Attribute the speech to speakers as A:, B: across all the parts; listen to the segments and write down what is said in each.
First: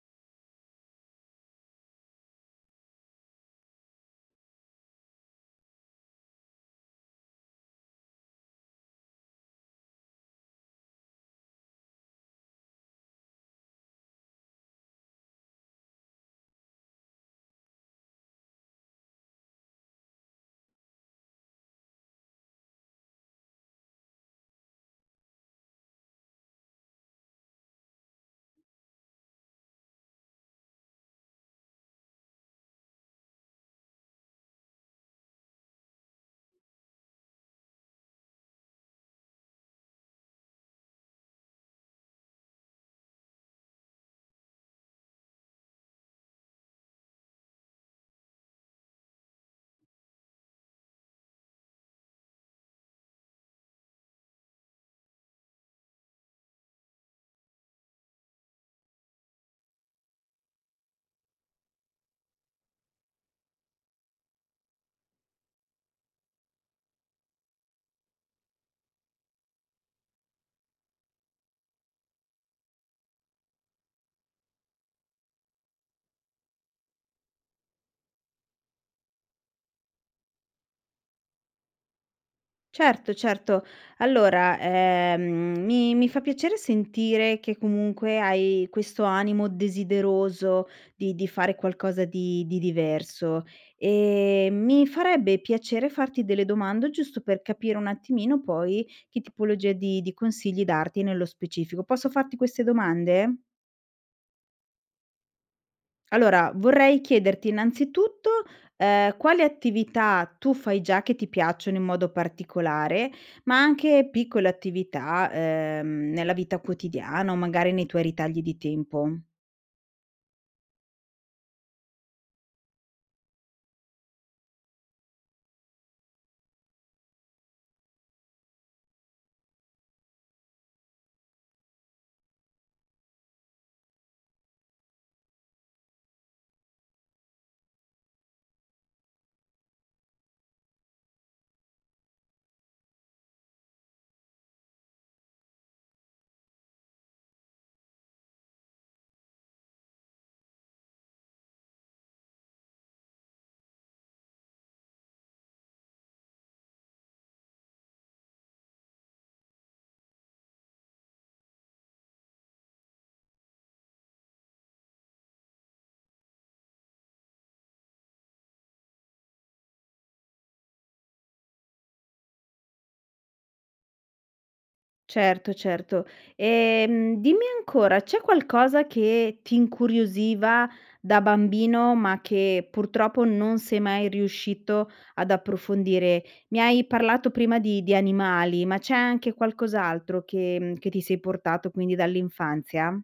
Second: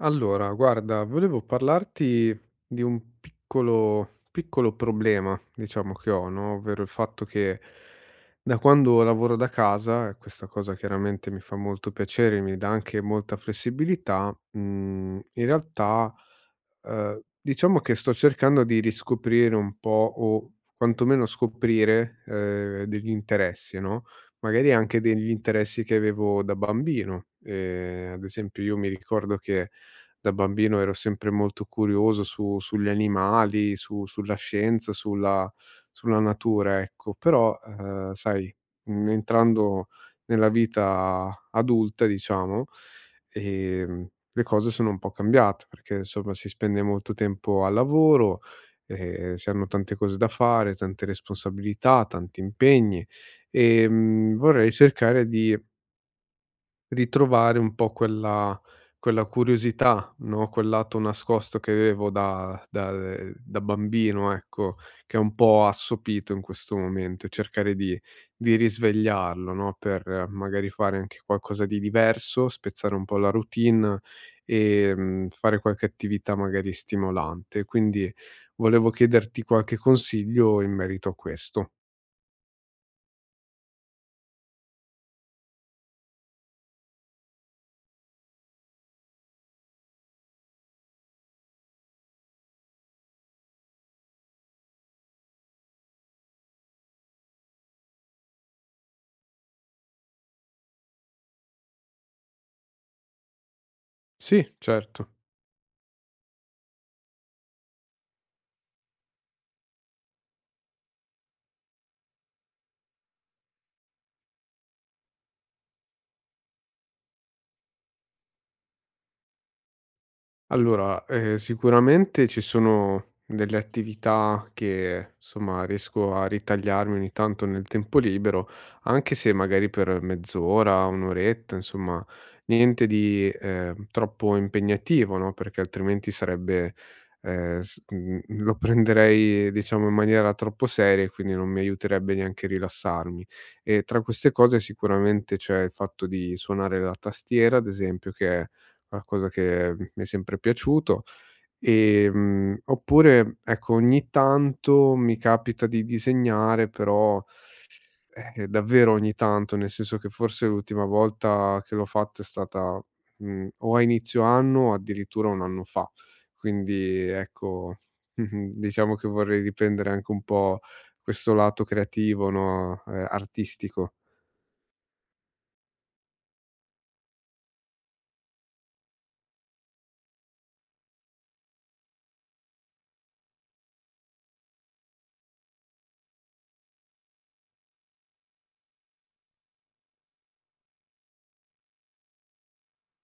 A: Allora, guarda, volevo parlarti di un piccolo, piccolo problema, diciamo che ho, no? Ovvero il fatto che da quando lavoro da casa, e questa cosa chiaramente mi fa molto piacere, mi dà anche molta flessibilità, in realtà diciamo che sto cercando di riscoprire un po' o quantomeno scoprire degli interessi, no? Magari anche degli interessi che avevo da bambino. Ad esempio, io mi ricordo che da bambino ero sempre molto curioso su sugli animali, su sulla scienza, sulla natura, ecco. Però, sai, entrando nella vita adulta, diciamo, le cose sono un po' cambiate, perché insomma si spende molto tempo al lavoro, si hanno tante cose da fare, tante responsabilità, tanti impegni. Vorrei cercare di ritrovare un po' quella curiosità, no, quel lato nascosto che avevo da da bambino, ecco, che è un po' assopito in questo momento e cercare di risvegliarlo, no, per magari fare anche qualcosa di diverso, spezzare un po' la routine, fare qualche attività magari stimolante. Quindi volevo chiederti qualche consiglio in merito a questo.
B: Certo, certo. Allora, mi fa piacere sentire che comunque hai questo animo desideroso di fare qualcosa di diverso, mi farebbe piacere farti delle domande giusto per capire un attimino poi che tipologia di consigli darti nello specifico. Posso farti queste domande?
A: Sì, certo.
B: Allora, vorrei chiederti innanzitutto, quali attività tu fai già che ti piacciono in modo particolare, ma anche piccole attività, nella vita quotidiana o magari nei tuoi ritagli di tempo.
A: Allora, sicuramente ci sono delle attività che, insomma, riesco a ritagliarmi ogni tanto nel tempo libero, anche se magari per mezz'ora, 1 oretta, insomma, niente di, troppo impegnativo, no, perché altrimenti sarebbe lo prenderei, diciamo, in maniera troppo seria e quindi non mi aiuterebbe neanche a rilassarmi. E tra queste cose sicuramente c'è il fatto di suonare la tastiera, ad esempio, che è una cosa che mi è sempre piaciuto. Oppure, ecco, ogni tanto mi capita di disegnare, però, davvero ogni tanto, nel senso che forse l'ultima volta che l'ho fatto è stata, o a inizio anno o addirittura 1 anno fa. Quindi ecco, diciamo che vorrei riprendere anche un po' questo lato creativo, no, artistico.
B: Certo, certo. Dimmi ancora, c'è qualcosa che ti incuriosiva da bambino, ma che purtroppo non sei mai riuscito ad approfondire? Mi hai parlato prima di animali, ma c'è anche qualcos'altro che che ti sei portato quindi dall'infanzia?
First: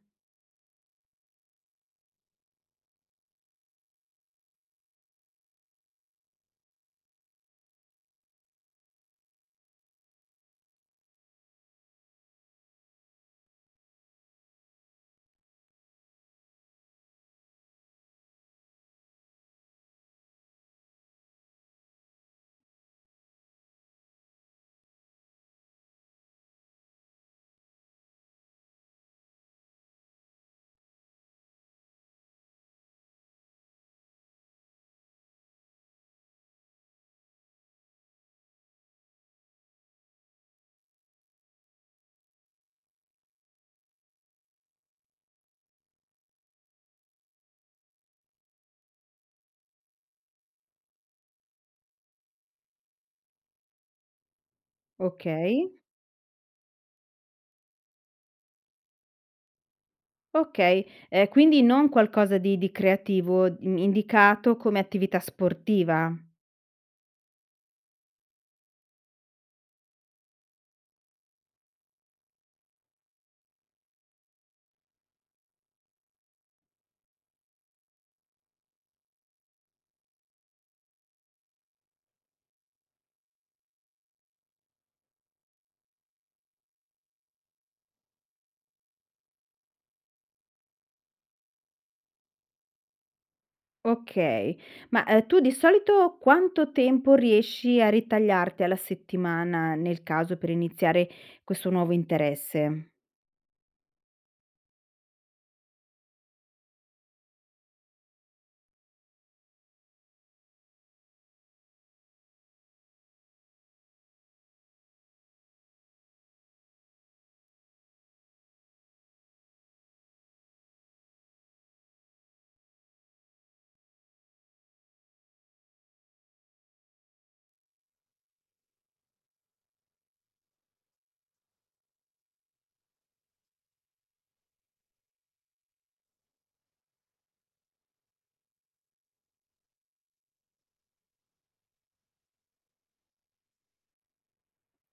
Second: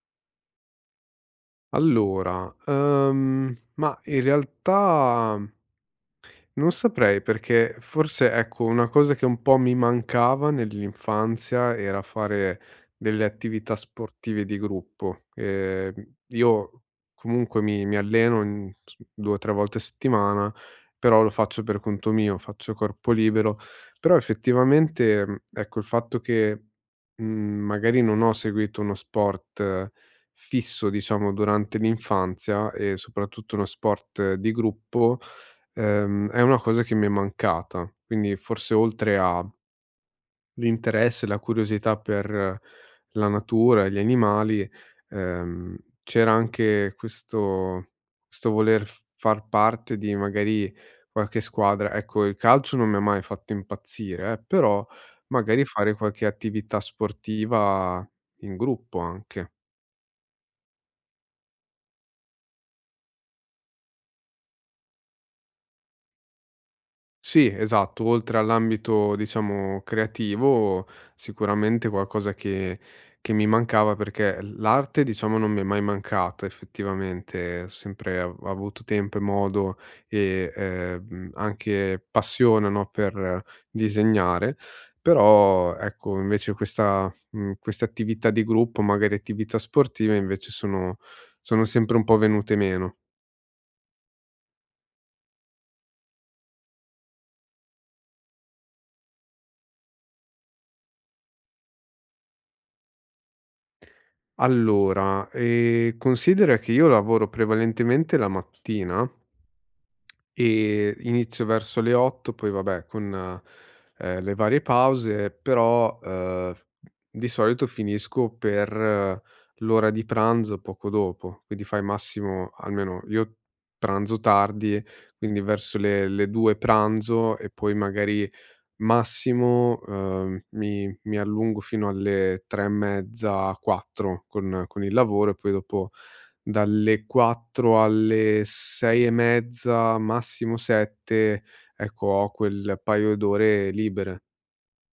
A: Allora, ma in realtà non saprei perché forse, ecco, una cosa che un po' mi mancava nell'infanzia era fare delle attività sportive di gruppo. Io comunque mi alleno in s 2 o 3 volte a settimana, però lo faccio per conto mio, faccio corpo libero. Però effettivamente, ecco, il fatto che, magari non ho seguito uno sport fisso, diciamo, durante l'infanzia e soprattutto uno sport di gruppo, è una cosa che mi è mancata, quindi forse oltre a l'interesse, la curiosità per la natura e gli animali, ehm, c'era anche questo voler f far parte di magari qualche squadra. Ecco, il calcio non mi ha mai fatto impazzire, però magari
B: Okay,
A: fare qualche attività sportiva in gruppo anche.
B: okay. Quindi non qualcosa di creativo, mhmm, indicato come attività sportiva?
A: Sì, esatto. Oltre all'ambito, diciamo, creativo, sicuramente qualcosa che mi mancava perché l'arte, diciamo, non mi è mai mancata effettivamente. Ho sempre av avuto tempo e modo e, anche passione, no, per disegnare. Però, ecco, invece questa, queste attività di gruppo, magari attività sportive, invece sono sempre un po' venute meno.
B: Okay. Ma tu di solito quanto tempo riesci a ritagliarti alla settimana, nel caso per iniziare questo nuovo interesse?
A: Allora, considera che io lavoro prevalentemente la mattina e inizio verso le 8, poi vabbè con, le varie pause, però, di solito finisco per l'ora di pranzo, poco dopo. Quindi fai massimo almeno io pranzo tardi, quindi verso le 2 pranzo e poi magari massimo, mi allungo fino alle 3 e mezza, 4 con il lavoro e poi dopo dalle 4 alle 6 e mezza, massimo 7, ecco, ho quel paio d'ore libere.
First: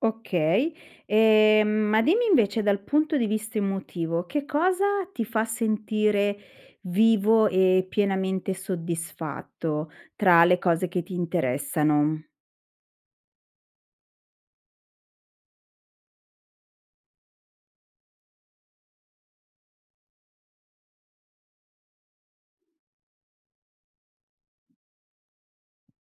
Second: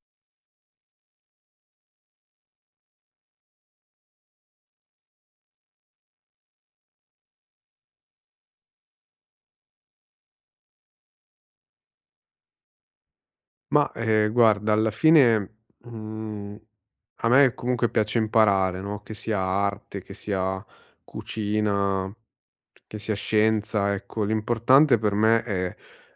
B: Okay. Ma dimmi invece dal punto di vista emotivo, che cosa ti fa sentire vivo e pienamente soddisfatto tra le cose che ti interessano?
A: Ma, guarda, alla fine, mhmm, a me comunque piace imparare, no, che sia arte, che sia cucina, che sia scienza, ecco, l'importante per me è,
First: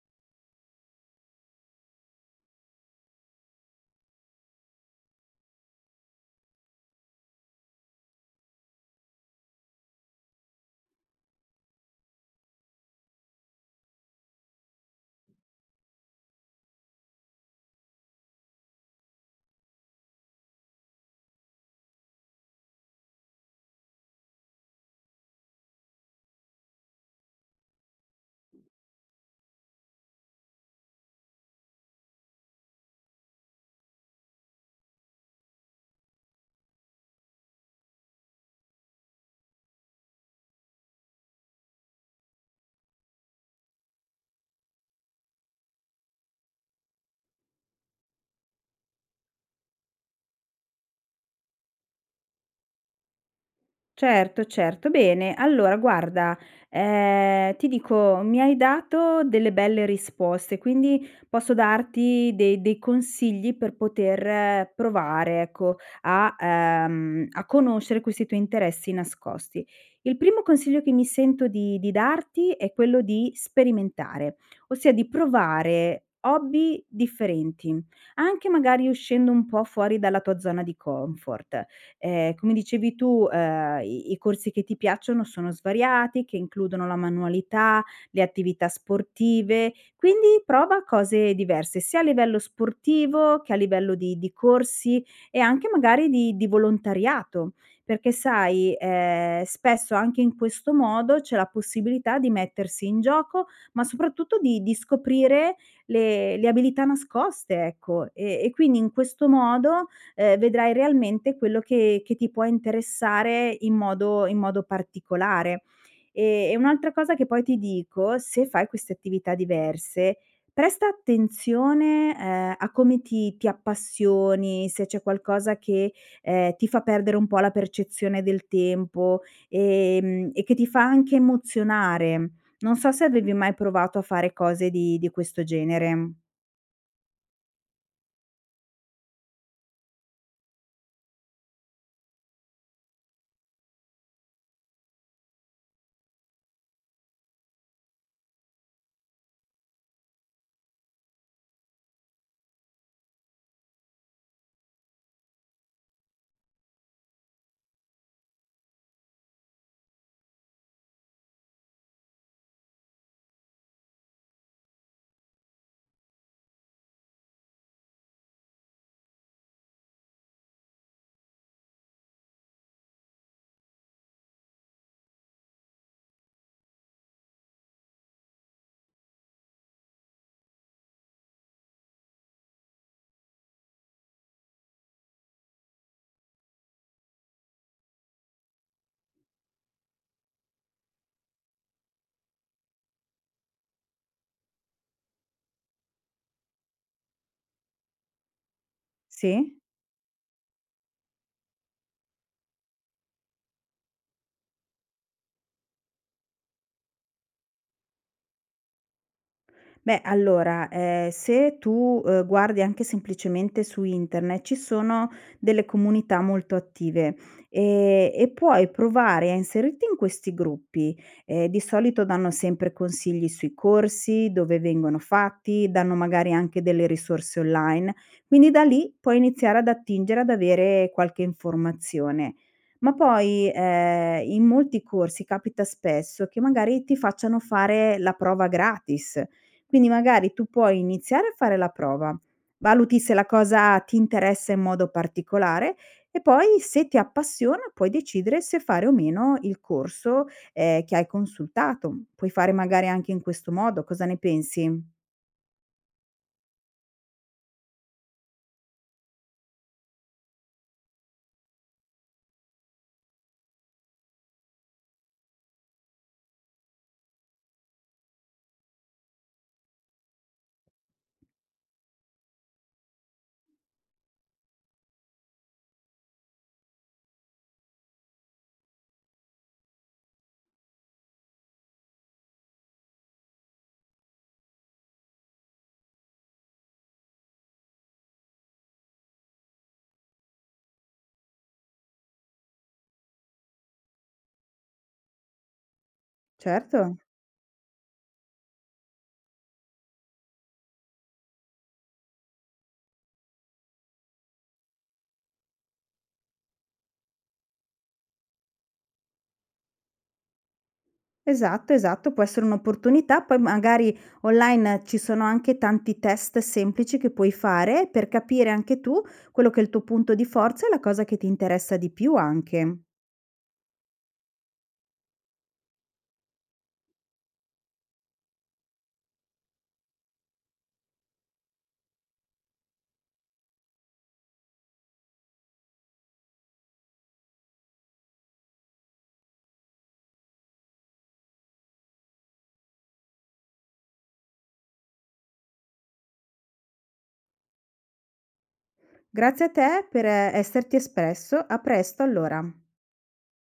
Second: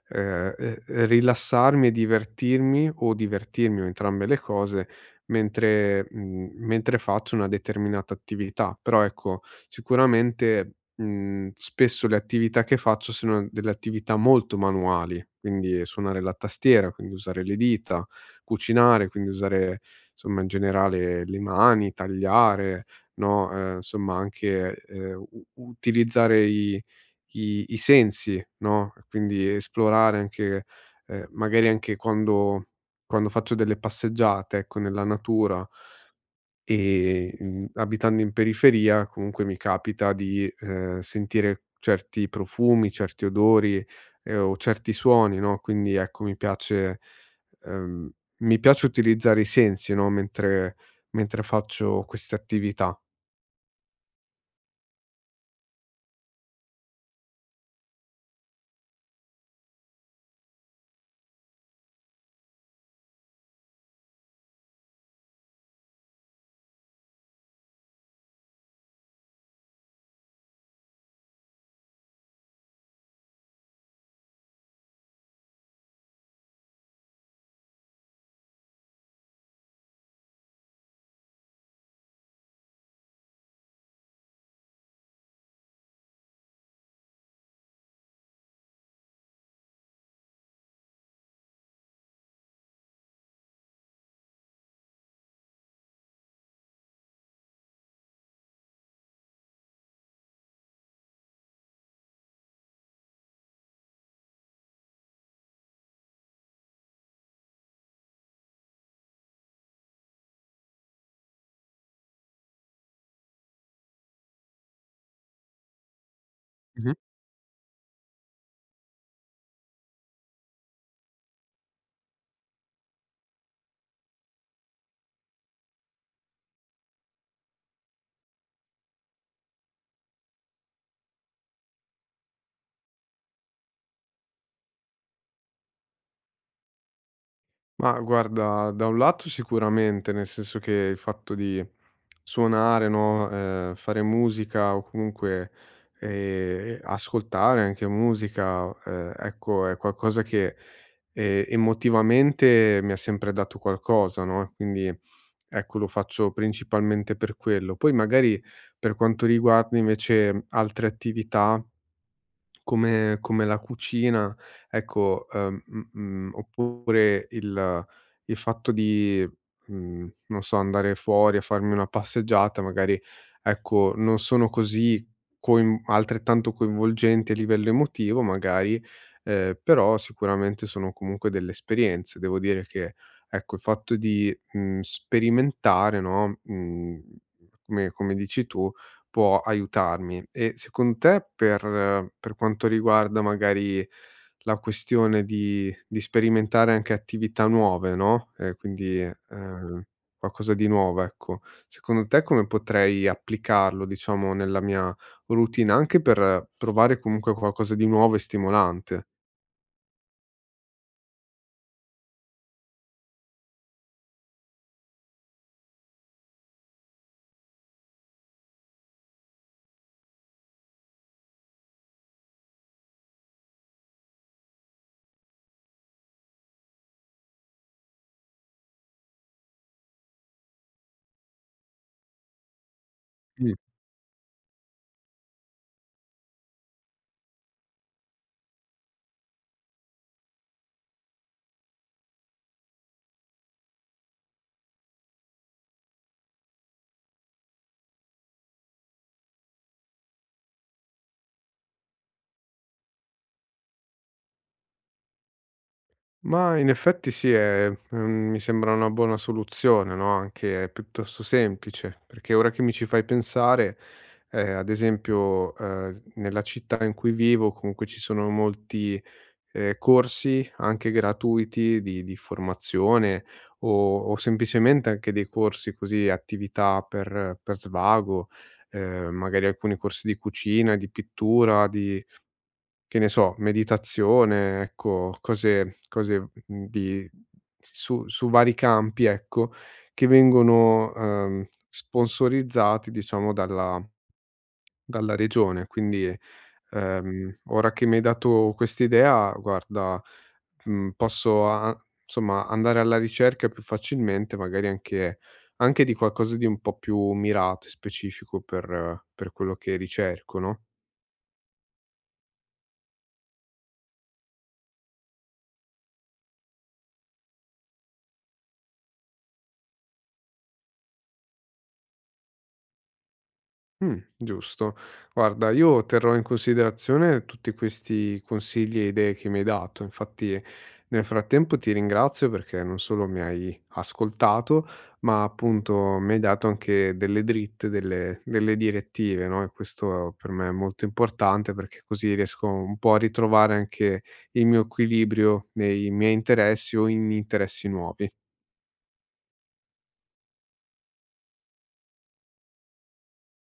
A: ehm, ehm, rilassarmi e divertirmi o divertirmi o entrambe le cose mentre mentre faccio una determinata attività. Però ecco, sicuramente, spesso le attività che faccio sono delle attività molto manuali, quindi suonare la tastiera, quindi usare le dita, cucinare, quindi usare, insomma, in generale le mani, tagliare, no, insomma anche, u utilizzare i sensi, no, quindi esplorare anche magari anche quando faccio delle passeggiate, ecco, nella natura, mhmm, abitando in periferia comunque mi capita di, sentire certi profumi, certi odori, o certi suoni, no, quindi ecco ehm, mi piace utilizzare i sensi, no, mentre mentre faccio queste attività.
B: Certo, certo. Bene, allora guarda, ti dico, mi hai dato delle belle risposte, quindi posso darti dei consigli per poter provare, ecco, a a conoscere questi tuoi interessi nascosti. Il primo consiglio che mi sento di darti è quello di sperimentare, ossia di provare hobby differenti, anche magari uscendo un po' fuori dalla tua zona di comfort. Come dicevi tu, i corsi che ti piacciono sono svariati, che includono la manualità, le attività sportive, quindi prova cose diverse, sia a livello sportivo che a livello di corsi e anche magari di volontariato, perché sai, spesso anche in questo modo c'è la possibilità di mettersi in gioco, ma soprattutto di scoprire le abilità nascoste, ecco. E quindi in questo modo, vedrai realmente quello che ti può interessare in modo particolare. E un'altra cosa che poi ti dico, se fai queste attività diverse, presta attenzione, a come ti appassioni, se c'è qualcosa che, ti fa perdere un po' la percezione del tempo, e che ti fa anche emozionare. Non so se avevi mai provato a fare cose di questo genere.
A: Ma guarda, da un lato sicuramente, nel senso che il fatto di suonare, no, fare musica o comunque, ascoltare anche musica, ecco è qualcosa che, emotivamente mi ha sempre dato qualcosa, no, e quindi ecco lo faccio principalmente per quello. Poi magari per quanto riguarda invece altre attività come la cucina, ecco, oppure il fatto di, non so, andare fuori a farmi una passeggiata, magari, ecco, non sono così coin altrettanto coinvolgenti a livello emotivo magari, però sicuramente sono comunque delle esperienze. Devo dire che, ecco, il fatto di, sperimentare, no, come dici tu, può aiutarmi. E secondo te per quanto riguarda magari la questione di sperimentare anche attività nuove, no,
B: Sì?
A: qualcosa di nuovo, ecco, secondo te come potrei applicarlo, diciamo, nella mia routine, anche per provare comunque qualcosa di nuovo e stimolante?
B: Beh, allora, se tu, guardi anche semplicemente su internet, ci sono delle comunità molto attive, e puoi provare a inserirti in questi gruppi. Di solito danno sempre consigli sui corsi, dove vengono fatti, danno magari anche delle risorse online, quindi da lì puoi iniziare ad attingere, ad avere qualche informazione. Ma poi in molti corsi capita spesso che magari ti facciano fare la prova gratis, quindi magari tu puoi iniziare a fare la prova, valuti se la cosa ti interessa in modo particolare e poi se ti appassiona puoi decidere se fare o meno il corso, che hai consultato. Puoi fare magari anche in questo modo, cosa ne pensi?
A: Ma in effetti sì, è mi sembra una buona soluzione, no, anche piuttosto semplice, perché ora che mi ci fai pensare, ad esempio, nella città in cui vivo comunque ci sono molti, corsi anche gratuiti di formazione o semplicemente anche dei corsi così, attività per svago, magari alcuni corsi di cucina, di pittura, di che ne so, meditazione, ecco, cose di su vari campi, ecco, che vengono, sponsorizzati diciamo dalla dalla regione. Quindi,
B: Certo,
A: ora che mi hai dato quest'idea, guarda, posso a insomma andare alla ricerca più facilmente, magari anche di qualcosa di un po' più mirato e specifico per quello che ricerco, no?
B: esatto, esatto, può essere un'opportunità, poi magari online ci sono anche tanti test semplici che puoi fare per capire anche tu quello che è il tuo punto di forza e la cosa che ti interessa di più anche.
A: Giusto. Guarda, io terrò in considerazione tutti questi consigli e idee che mi hai dato. Infatti, nel frattempo ti ringrazio perché non solo mi hai ascoltato, ma appunto mi hai dato anche delle dritte, delle direttive, no, e questo per me è molto importante perché così riesco un po' a ritrovare anche il mio equilibrio nei miei interessi o in interessi nuovi.
B: Grazie a te per esserti espresso. A presto allora.